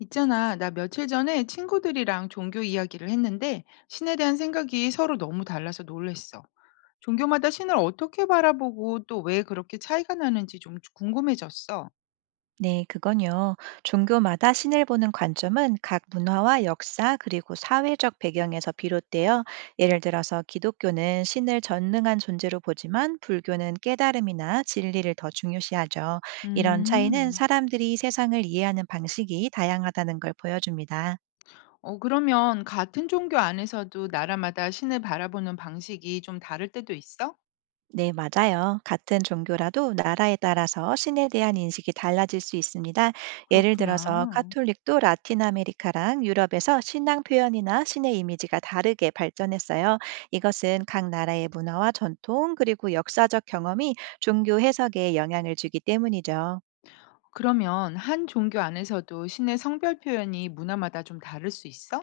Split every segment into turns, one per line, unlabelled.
있잖아, 나 며칠 전에 친구들이랑 종교 이야기를 했는데 신에 대한 생각이 서로 너무 달라서 놀랬어. 종교마다 신을 어떻게 바라보고 또 왜 그렇게 차이가 나는지 좀 궁금해졌어.
네, 그건요. 종교마다 신을 보는 관점은 각 문화와 역사 그리고 사회적 배경에서 비롯되어 예를 들어서 기독교는 신을 전능한 존재로 보지만 불교는 깨달음이나 진리를 더 중요시하죠. 이런 차이는
음.
사람들이 세상을 이해하는 방식이 다양하다는 걸 보여줍니다.
그러면 같은 종교 안에서도 나라마다 신을 바라보는 방식이 좀 다를 때도 있어?
네, 맞아요. 같은 종교라도 나라에 따라서 신에 대한 인식이 달라질 수 있습니다. 예를 들어서
그렇구나.
카톨릭도 라틴 아메리카랑 유럽에서 신앙 표현이나 신의 이미지가 다르게 발전했어요. 이것은 각 나라의 문화와 전통, 그리고 역사적 경험이 종교 해석에 영향을 주기 때문이죠.
그러면 한 종교 안에서도 신의 성별 표현이 문화마다 좀 다를 수 있어?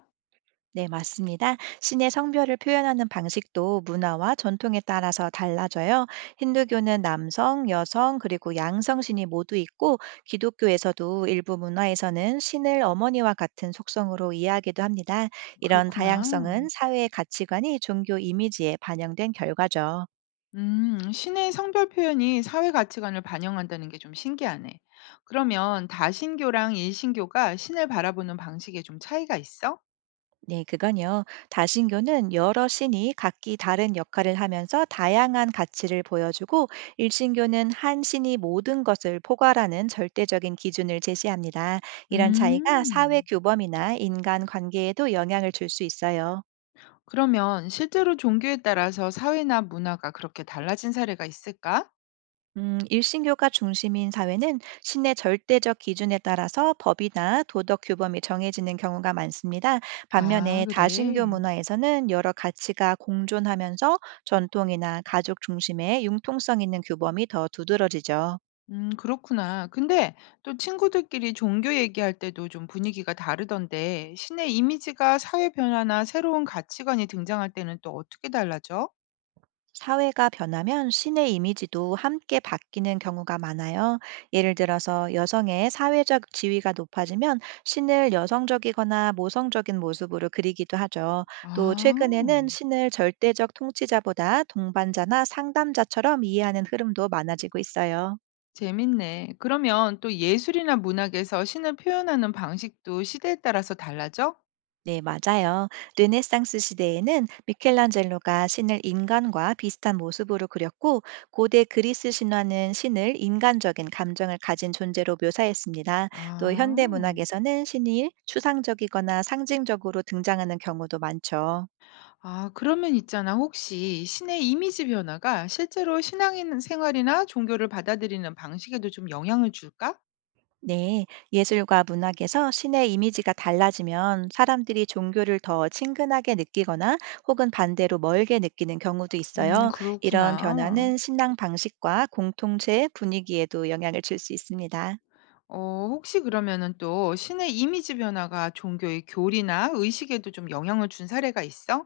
네, 맞습니다. 신의 성별을 표현하는 방식도 문화와 전통에 따라서 달라져요. 힌두교는 남성, 여성, 그리고 양성 신이 모두 있고, 기독교에서도 일부 문화에서는 신을 어머니와 같은 속성으로 이해하기도 합니다. 이런
그렇구나.
다양성은 사회의 가치관이 종교 이미지에 반영된 결과죠.
신의 성별 표현이 사회 가치관을 반영한다는 게 좀 신기하네. 그러면 다신교랑 일신교가 신을 바라보는 방식에 좀 차이가 있어?
네, 그건요. 다신교는 여러 신이 각기 다른 역할을 하면서 다양한 가치를 보여주고, 일신교는 한 신이 모든 것을 포괄하는 절대적인 기준을 제시합니다. 이런 차이가 사회
음,
규범이나 인간 관계에도 영향을 줄 수 있어요.
그러면 실제로 종교에 따라서 사회나 문화가 그렇게 달라진 사례가 있을까?
일신교가 중심인 사회는 신의 절대적 기준에 따라서 법이나 도덕 규범이 정해지는 경우가 많습니다.
아,
반면에 다신교
그래.
문화에서는 여러 가치가 공존하면서 전통이나 가족 중심의 융통성 있는 규범이 더 두드러지죠.
그렇구나. 근데 또 친구들끼리 종교 얘기할 때도 좀 분위기가 다르던데, 신의 이미지가 사회 변화나 새로운 가치관이 등장할 때는 또 어떻게 달라져?
사회가 변하면 신의 이미지도 함께 바뀌는 경우가 많아요. 예를 들어서 여성의 사회적 지위가 높아지면 신을 여성적이거나 모성적인 모습으로 그리기도 하죠. 또 최근에는
아.
신을 절대적 통치자보다 동반자나 상담자처럼 이해하는 흐름도 많아지고 있어요.
재밌네. 그러면 또 예술이나 문학에서 신을 표현하는 방식도 시대에 따라서 달라져?
네, 맞아요. 르네상스 시대에는 미켈란젤로가 신을 인간과 비슷한 모습으로 그렸고, 고대 그리스 신화는 신을 인간적인 감정을 가진 존재로 묘사했습니다. 또
아.
현대 문학에서는 신이 추상적이거나 상징적으로 등장하는 경우도 많죠.
아, 그러면 있잖아. 혹시 신의 이미지 변화가 실제로 신앙인 생활이나 종교를 받아들이는 방식에도 좀 영향을 줄까?
네, 예술과 문학에서 신의 이미지가 달라지면 사람들이 종교를 더 친근하게 느끼거나 혹은 반대로 멀게 느끼는 경우도 있어요. 이런
그렇구나.
변화는 신앙 방식과 공동체 분위기에도 영향을 줄 수 있습니다.
혹시 그러면은 또 신의 이미지 변화가 종교의 교리나 의식에도 좀 영향을 준 사례가 있어?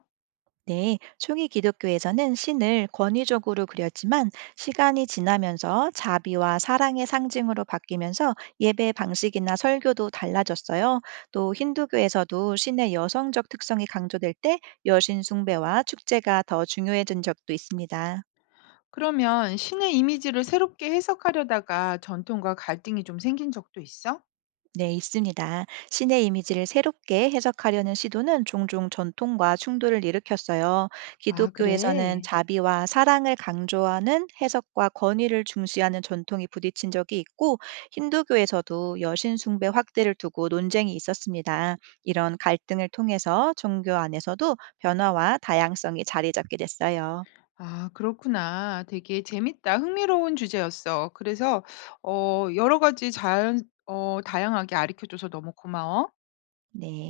네, 초기 기독교에서는 신을 권위적으로 그렸지만 시간이 지나면서 자비와 사랑의 상징으로 바뀌면서 예배 방식이나 설교도 달라졌어요. 또 힌두교에서도 신의 여성적 특성이 강조될 때 여신 숭배와 축제가 더 중요해진 적도 있습니다.
그러면 신의 이미지를 새롭게 해석하려다가 전통과 갈등이 좀 생긴 적도 있어?
네, 있습니다. 신의 이미지를 새롭게 해석하려는 시도는 종종 전통과 충돌을 일으켰어요.
아,
기독교에서는
그래?
자비와 사랑을 강조하는 해석과 권위를 중시하는 전통이 부딪힌 적이 있고, 힌두교에서도 여신 숭배 확대를 두고 논쟁이 있었습니다. 이런 갈등을 통해서 종교 안에서도 변화와 다양성이 자리 잡게 됐어요.
아, 그렇구나. 되게 재밌다. 흥미로운 주제였어. 그래서 여러 가지 잘 다양하게 가르쳐 줘서 너무 고마워.
네.